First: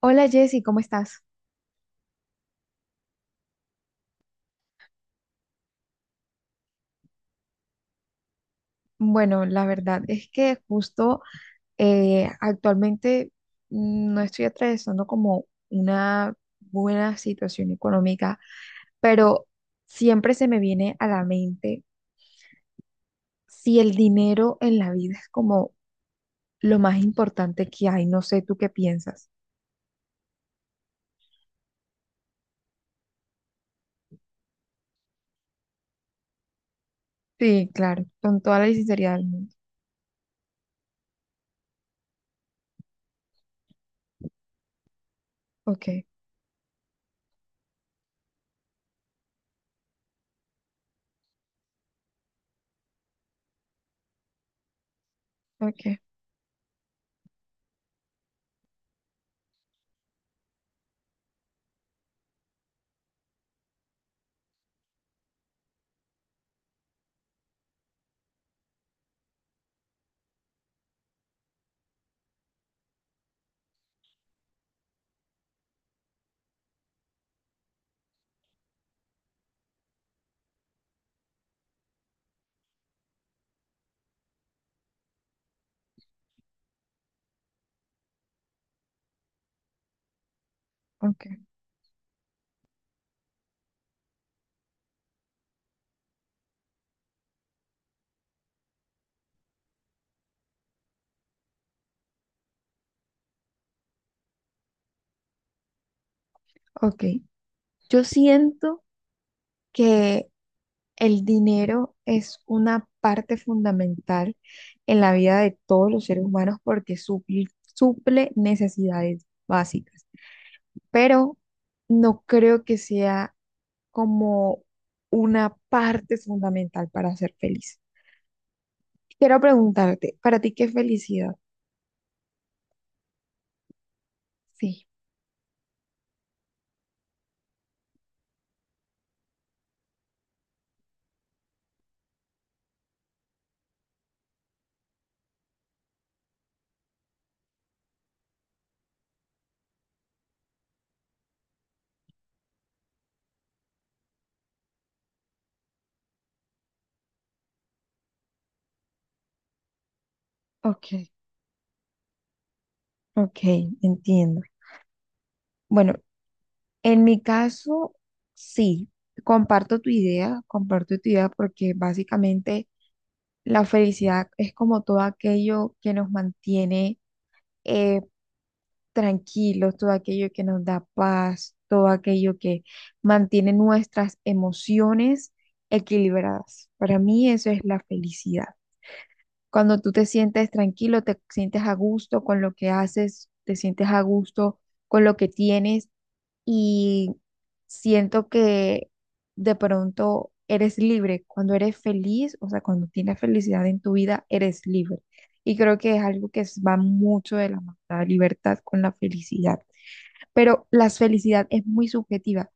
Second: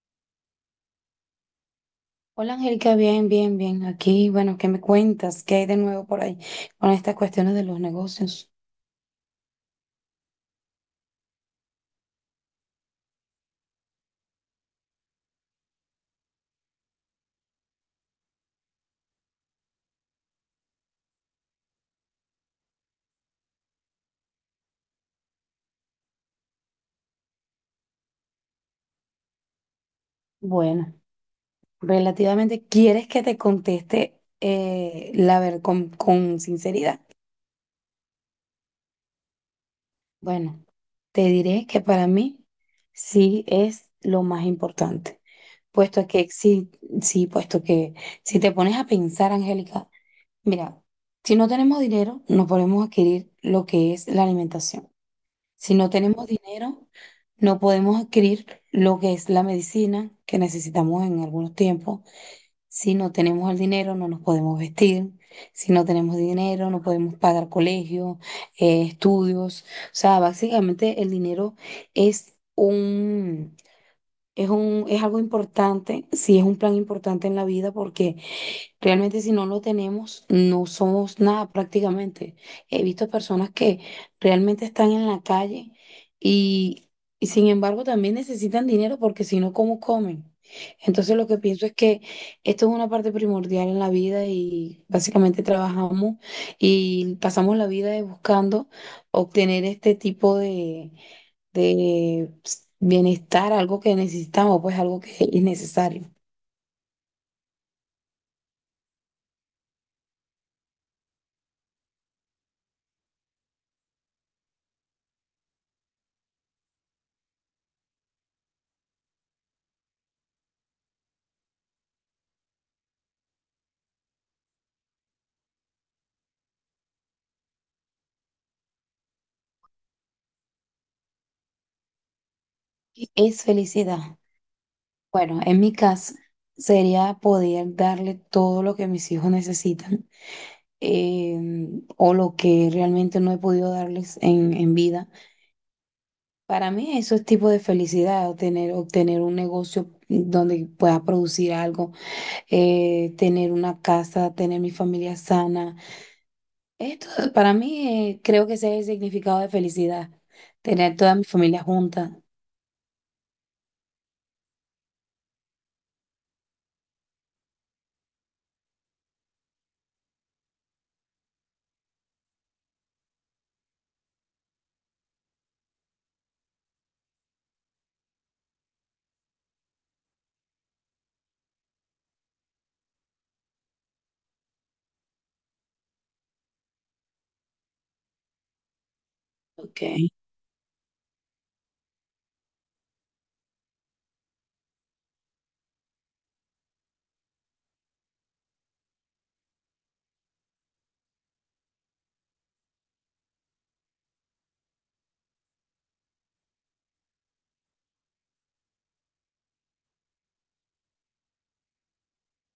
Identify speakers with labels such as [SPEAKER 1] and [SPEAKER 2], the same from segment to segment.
[SPEAKER 1] Hola Jessy, ¿cómo estás?
[SPEAKER 2] Hola Angélica, bien, bien, bien. Aquí, bueno, ¿qué me cuentas? ¿Qué hay de nuevo por ahí con estas cuestiones de los negocios?
[SPEAKER 1] Bueno, la verdad es que justo actualmente no estoy atravesando como una buena situación económica, pero siempre se me viene a la mente si el dinero en la vida es como lo más importante que hay. No sé, ¿tú qué piensas?
[SPEAKER 2] Bueno, relativamente, ¿quieres que te conteste la ver con sinceridad?
[SPEAKER 1] Sí, claro, con toda la sinceridad del mundo.
[SPEAKER 2] Bueno, te diré que para mí sí es lo más importante,
[SPEAKER 1] Ok,
[SPEAKER 2] puesto que sí, sí, puesto que si te pones a pensar, Angélica, mira, si no tenemos dinero, no podemos adquirir lo que es la alimentación. Si
[SPEAKER 1] ok,
[SPEAKER 2] no tenemos dinero, no podemos adquirir lo que es la medicina que necesitamos en algunos tiempos. Si no tenemos el dinero, no nos podemos vestir. Si no tenemos dinero, no podemos pagar colegios, estudios. O sea, básicamente el dinero es un, es algo importante, sí es un plan importante en la vida porque realmente si no lo tenemos, no somos nada prácticamente. He visto personas que realmente están en la calle y, y sin embargo también necesitan dinero porque si no, ¿cómo comen? Entonces lo que
[SPEAKER 1] ok,
[SPEAKER 2] pienso es que esto es una parte primordial en la vida y básicamente trabajamos y pasamos la vida de buscando obtener este tipo de bienestar, algo que necesitamos, pues algo que es necesario.
[SPEAKER 1] ok. Yo siento que el dinero es una parte fundamental en la vida de todos los seres humanos porque suple necesidades básicas, pero no creo que sea como una parte fundamental para ser feliz. Quiero preguntarte, ¿para ti qué es felicidad?
[SPEAKER 2] Es felicidad.
[SPEAKER 1] Sí,
[SPEAKER 2] Bueno, en mi caso sería poder darle todo lo que mis hijos necesitan o lo que realmente no he podido darles en vida. Para mí eso es tipo de felicidad, obtener un negocio donde pueda producir algo, tener una casa, tener mi familia sana. Esto para mí creo que ese es el significado de felicidad,
[SPEAKER 1] ok,
[SPEAKER 2] tener toda mi familia junta.
[SPEAKER 1] ok, entiendo. Bueno, en mi caso, sí, comparto tu idea porque básicamente la felicidad es como todo aquello que nos mantiene eh, tranquilos, todo aquello que nos da paz, todo aquello que mantiene nuestras emociones equilibradas. Para mí eso es la felicidad. Cuando tú te
[SPEAKER 2] Okay.
[SPEAKER 1] sientes tranquilo, te sientes a gusto con lo que haces, te sientes a gusto con lo que tienes y siento que de pronto eres libre. Cuando eres feliz, o sea, cuando tienes felicidad en tu vida, eres libre. Y creo que es algo que va mucho de la mano, la libertad con la felicidad. Pero la felicidad es muy subjetiva,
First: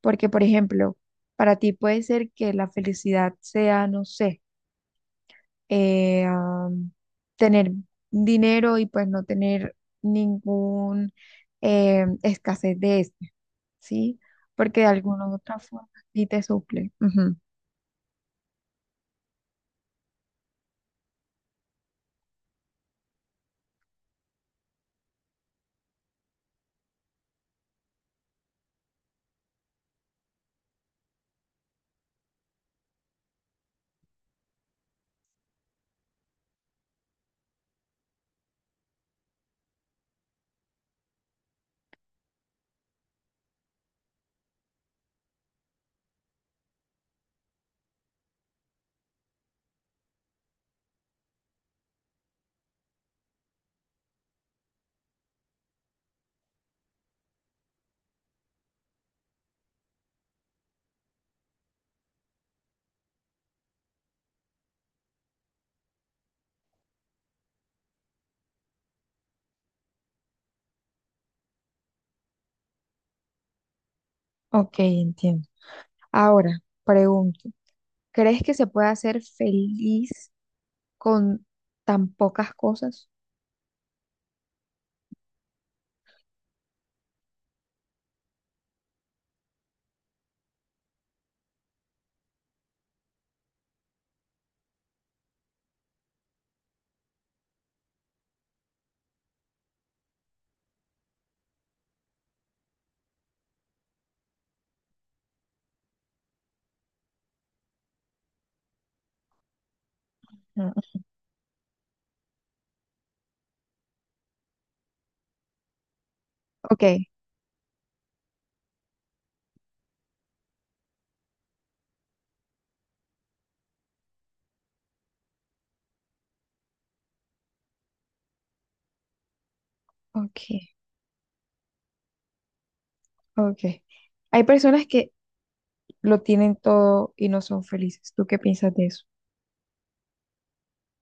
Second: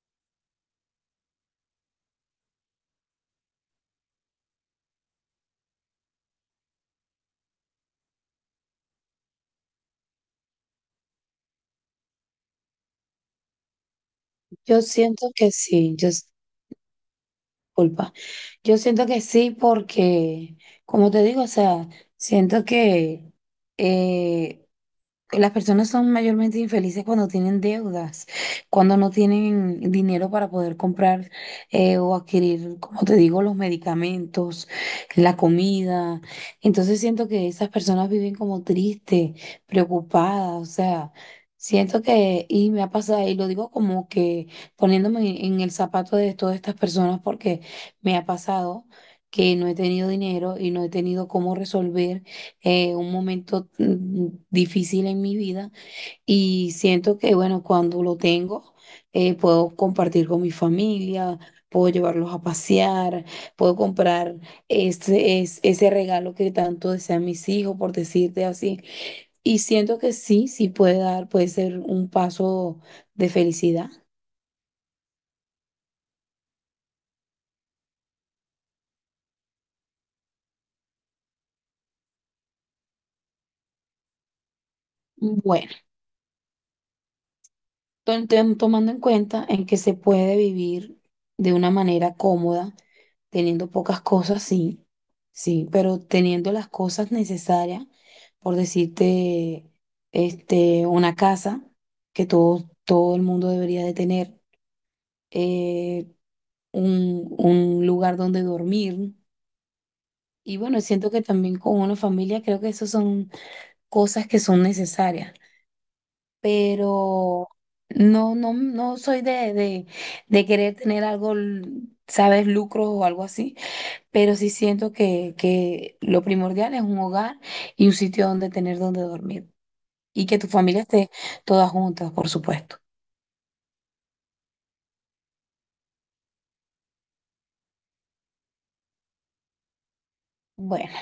[SPEAKER 1] porque, por ejemplo, para ti puede ser que la felicidad sea, no sé, eh, am, tener dinero y pues no tener ningún, escasez de esto, ¿sí? Porque
[SPEAKER 2] Yo
[SPEAKER 1] de alguna
[SPEAKER 2] siento
[SPEAKER 1] u
[SPEAKER 2] que
[SPEAKER 1] otra forma
[SPEAKER 2] sí, yo,
[SPEAKER 1] sí te suple. Ujú.
[SPEAKER 2] culpa. Yo siento que sí, porque, como te digo, o sea, siento que eh, las personas son mayormente infelices cuando tienen deudas, cuando no tienen dinero para poder comprar o adquirir, como te digo, los medicamentos, la comida. Entonces siento que esas personas viven como tristes, preocupadas, o sea, siento que, y me ha pasado, y lo digo como que poniéndome en el zapato de todas estas personas, porque me ha pasado que no he tenido dinero y no he tenido cómo resolver un momento difícil en mi vida y siento que, bueno, cuando lo tengo, puedo compartir con mi familia, puedo llevarlos a pasear, puedo comprar ese regalo que tanto desean mis hijos, por decirte así. Y siento que sí, sí puede dar, puede ser un paso de felicidad.
[SPEAKER 1] Ok, entiendo. Ahora, pregunto, ¿crees que se puede hacer feliz con tan pocas cosas?
[SPEAKER 2] Bueno. Tomando en cuenta en que se puede vivir de una manera cómoda, teniendo pocas cosas, sí, sí, pero teniendo las cosas necesarias, por decirte, este, una casa que todo el mundo debería de tener, eh, un lugar donde dormir. Y
[SPEAKER 1] Mm,
[SPEAKER 2] bueno, siento que también con una familia creo que esas son cosas que son necesarias.
[SPEAKER 1] Ok,
[SPEAKER 2] Pero no, no, no soy de querer tener algo, sabes, lucro o algo así, pero sí siento que lo primordial es un hogar y un sitio donde tener donde dormir y que tu
[SPEAKER 1] ok,
[SPEAKER 2] familia esté todas juntas, por supuesto.
[SPEAKER 1] ok. Hay personas que lo tienen todo y no son felices. ¿Tú qué piensas de eso?
[SPEAKER 2] Bueno,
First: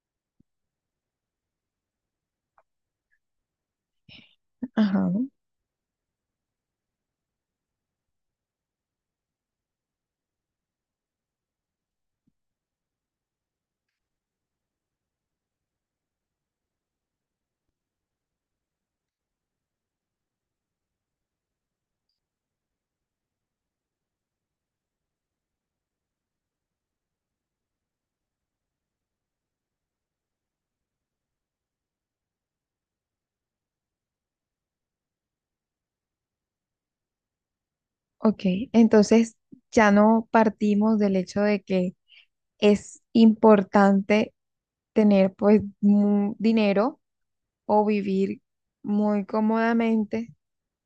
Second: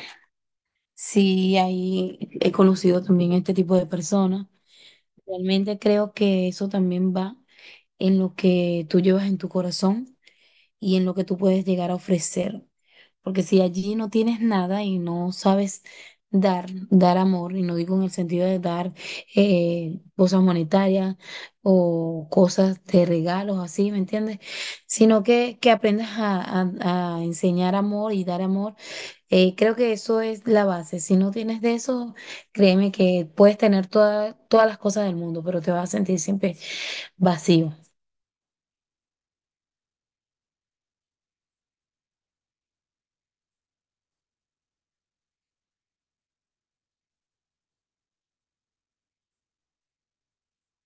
[SPEAKER 2] sí, ahí he conocido también este tipo de personas.
[SPEAKER 1] Ajá.
[SPEAKER 2] Realmente creo que eso también va en lo que tú llevas en tu corazón y en lo que tú puedes llegar a ofrecer. Porque si allí no tienes nada y no sabes dar amor, y no digo en el sentido de dar cosas monetarias o cosas de regalos, así, ¿me entiendes? Sino que aprendas a enseñar amor y dar amor. Creo que eso es la base. Si no tienes de eso, créeme que puedes tener todas las cosas del mundo, pero te vas a sentir siempre vacío.
[SPEAKER 1] Ok, entonces ya no partimos del hecho de que es importante tener pues dinero o vivir muy cómodamente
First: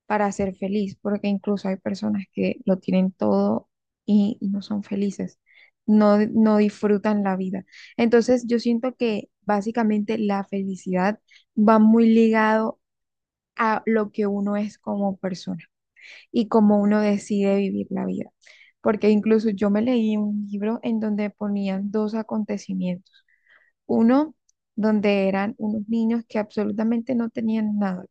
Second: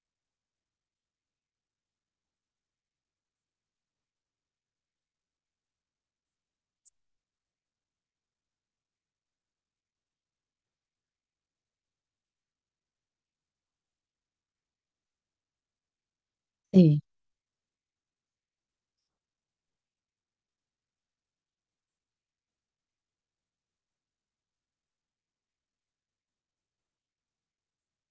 [SPEAKER 1] para ser feliz, porque incluso hay personas que lo tienen todo y no son felices, no, no disfrutan la vida. Entonces yo siento que básicamente la felicidad va muy ligado a lo que uno es como persona y cómo uno
[SPEAKER 2] Sí,
[SPEAKER 1] decide vivir la vida. Porque incluso yo me leí un libro en donde ponían dos acontecimientos. Uno donde eran unos niños que absolutamente no tenían nada.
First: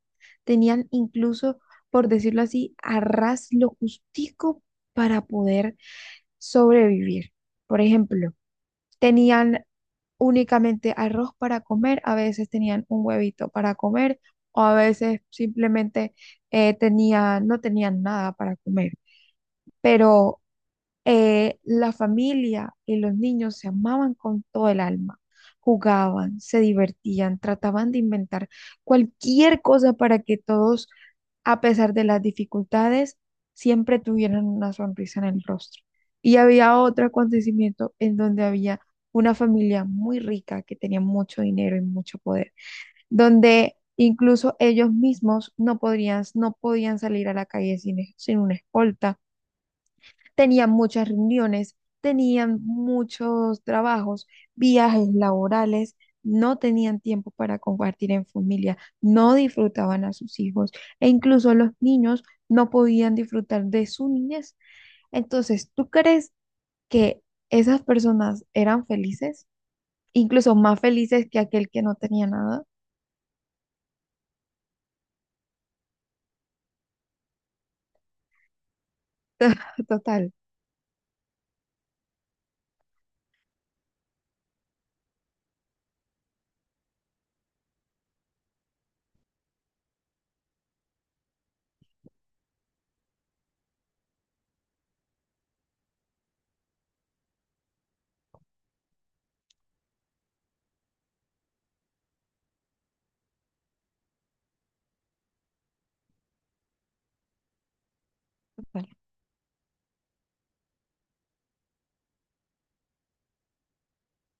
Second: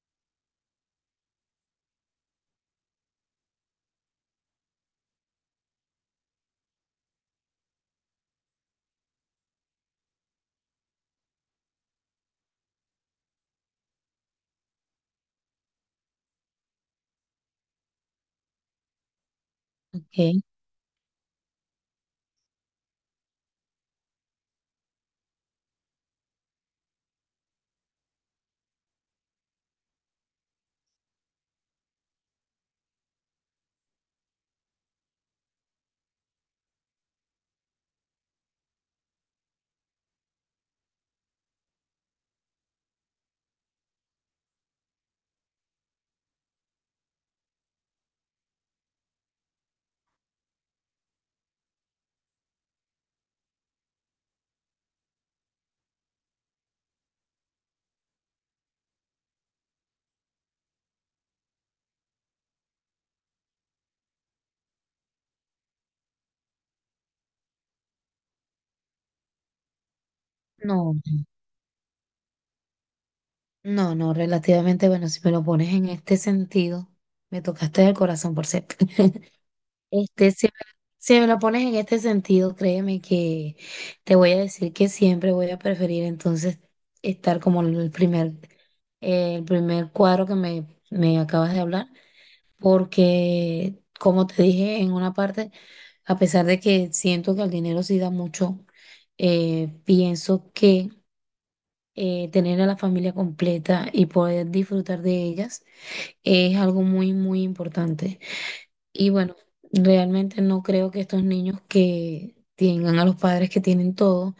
[SPEAKER 1] Tenían incluso, por decirlo así, a ras lo justico para poder sobrevivir. Por ejemplo, tenían únicamente arroz para comer, a veces tenían un huevito para comer o a veces simplemente no tenían nada para comer.
[SPEAKER 2] ok.
[SPEAKER 1] Pero la familia y los niños se amaban con todo el alma, jugaban, se divertían, trataban de inventar cualquier cosa para que todos, a pesar de las dificultades, siempre tuvieran una sonrisa en el rostro. Y había otro acontecimiento en donde había una familia muy rica que tenía mucho dinero y mucho poder, donde incluso ellos mismos no podían salir a la calle sin, sin una escolta. Tenían muchas reuniones, tenían muchos trabajos, viajes laborales, no tenían tiempo para compartir en familia, no disfrutaban a sus hijos e incluso los niños no podían disfrutar de su niñez. Entonces, ¿tú crees que esas personas eran felices? Incluso más
[SPEAKER 2] No.
[SPEAKER 1] felices que aquel que no tenía nada.
[SPEAKER 2] No, no, relativamente, bueno, si me lo pones en este sentido, me tocaste el corazón por cierto. Este,
[SPEAKER 1] Total,
[SPEAKER 2] si me lo pones en este sentido, créeme que te voy a decir que siempre voy a preferir entonces estar como el primer cuadro me acabas de hablar, porque como te dije en una parte, a pesar de que siento que el dinero sí da mucho, pienso que tener a la familia completa y poder disfrutar de ellas es algo muy, muy importante.
[SPEAKER 1] total.
[SPEAKER 2] Y bueno, realmente no creo que estos niños que tengan a los padres que tienen todo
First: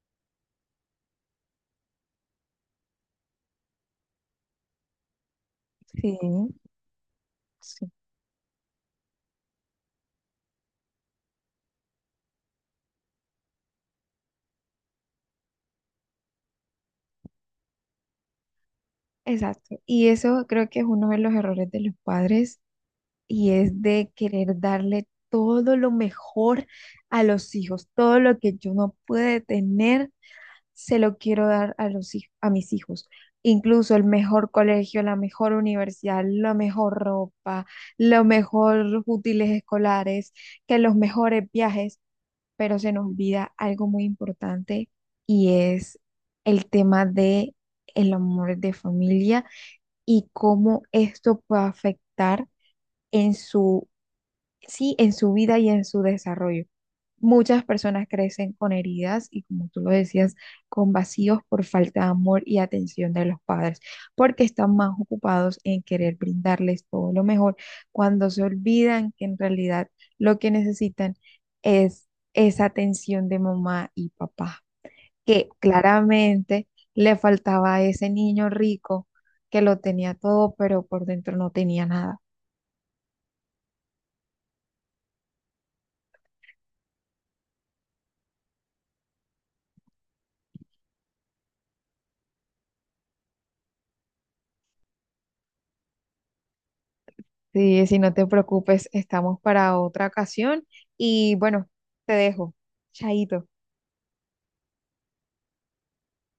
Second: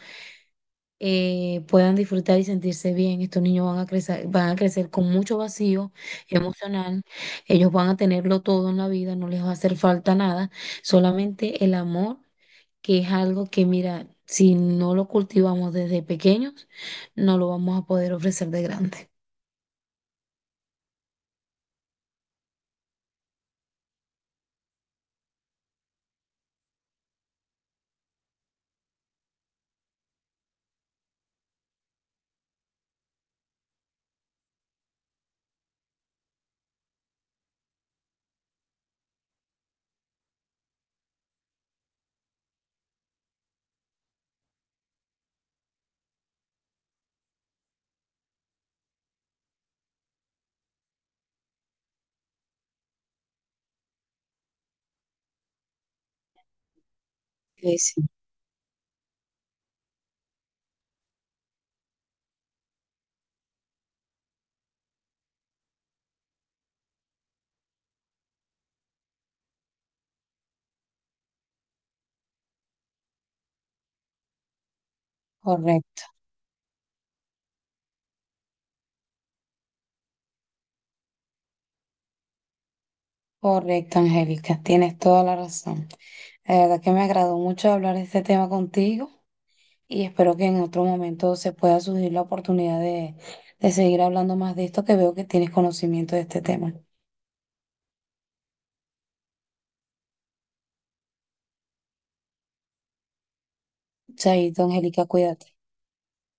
[SPEAKER 2] puedan disfrutar y sentirse bien. Estos niños van a crecer con mucho vacío
[SPEAKER 1] Sí,
[SPEAKER 2] emocional. Ellos
[SPEAKER 1] sí.
[SPEAKER 2] van a tenerlo todo en la vida, no les va a hacer falta nada, solamente el amor, que es algo que, mira, si no lo cultivamos desde pequeños, no lo vamos a poder ofrecer de grande.
[SPEAKER 1] Exacto. Y eso creo que es uno de los errores de los padres y es de querer darle todo lo mejor a los hijos, todo lo que yo no pude tener, se lo quiero dar a a mis hijos. Incluso el mejor colegio, la mejor universidad, la mejor ropa, los mejores útiles escolares, que los mejores viajes, pero se nos olvida algo muy importante y es el tema de el amor de familia y cómo esto puede afectar en su, sí, en su vida y en su desarrollo. Muchas
[SPEAKER 2] Sí, sí,
[SPEAKER 1] personas crecen con heridas y, como tú lo decías, con vacíos por falta de amor y atención de los padres, porque están más ocupados en querer brindarles todo lo mejor cuando se olvidan que en realidad lo que necesitan es esa atención de mamá y papá, que
[SPEAKER 2] correcto,
[SPEAKER 1] claramente le faltaba a ese niño rico que lo tenía todo, pero por dentro no tenía nada.
[SPEAKER 2] correcto, Angélica, tienes toda la razón. La verdad que me agradó mucho hablar de este tema contigo y espero que en otro momento se pueda surgir la oportunidad de seguir hablando más de esto, que veo que tienes conocimiento de este tema.
[SPEAKER 1] Sí, si no te preocupes, estamos para otra ocasión y bueno, te dejo. Chaito.
[SPEAKER 2] Chaito, Angélica, cuídate.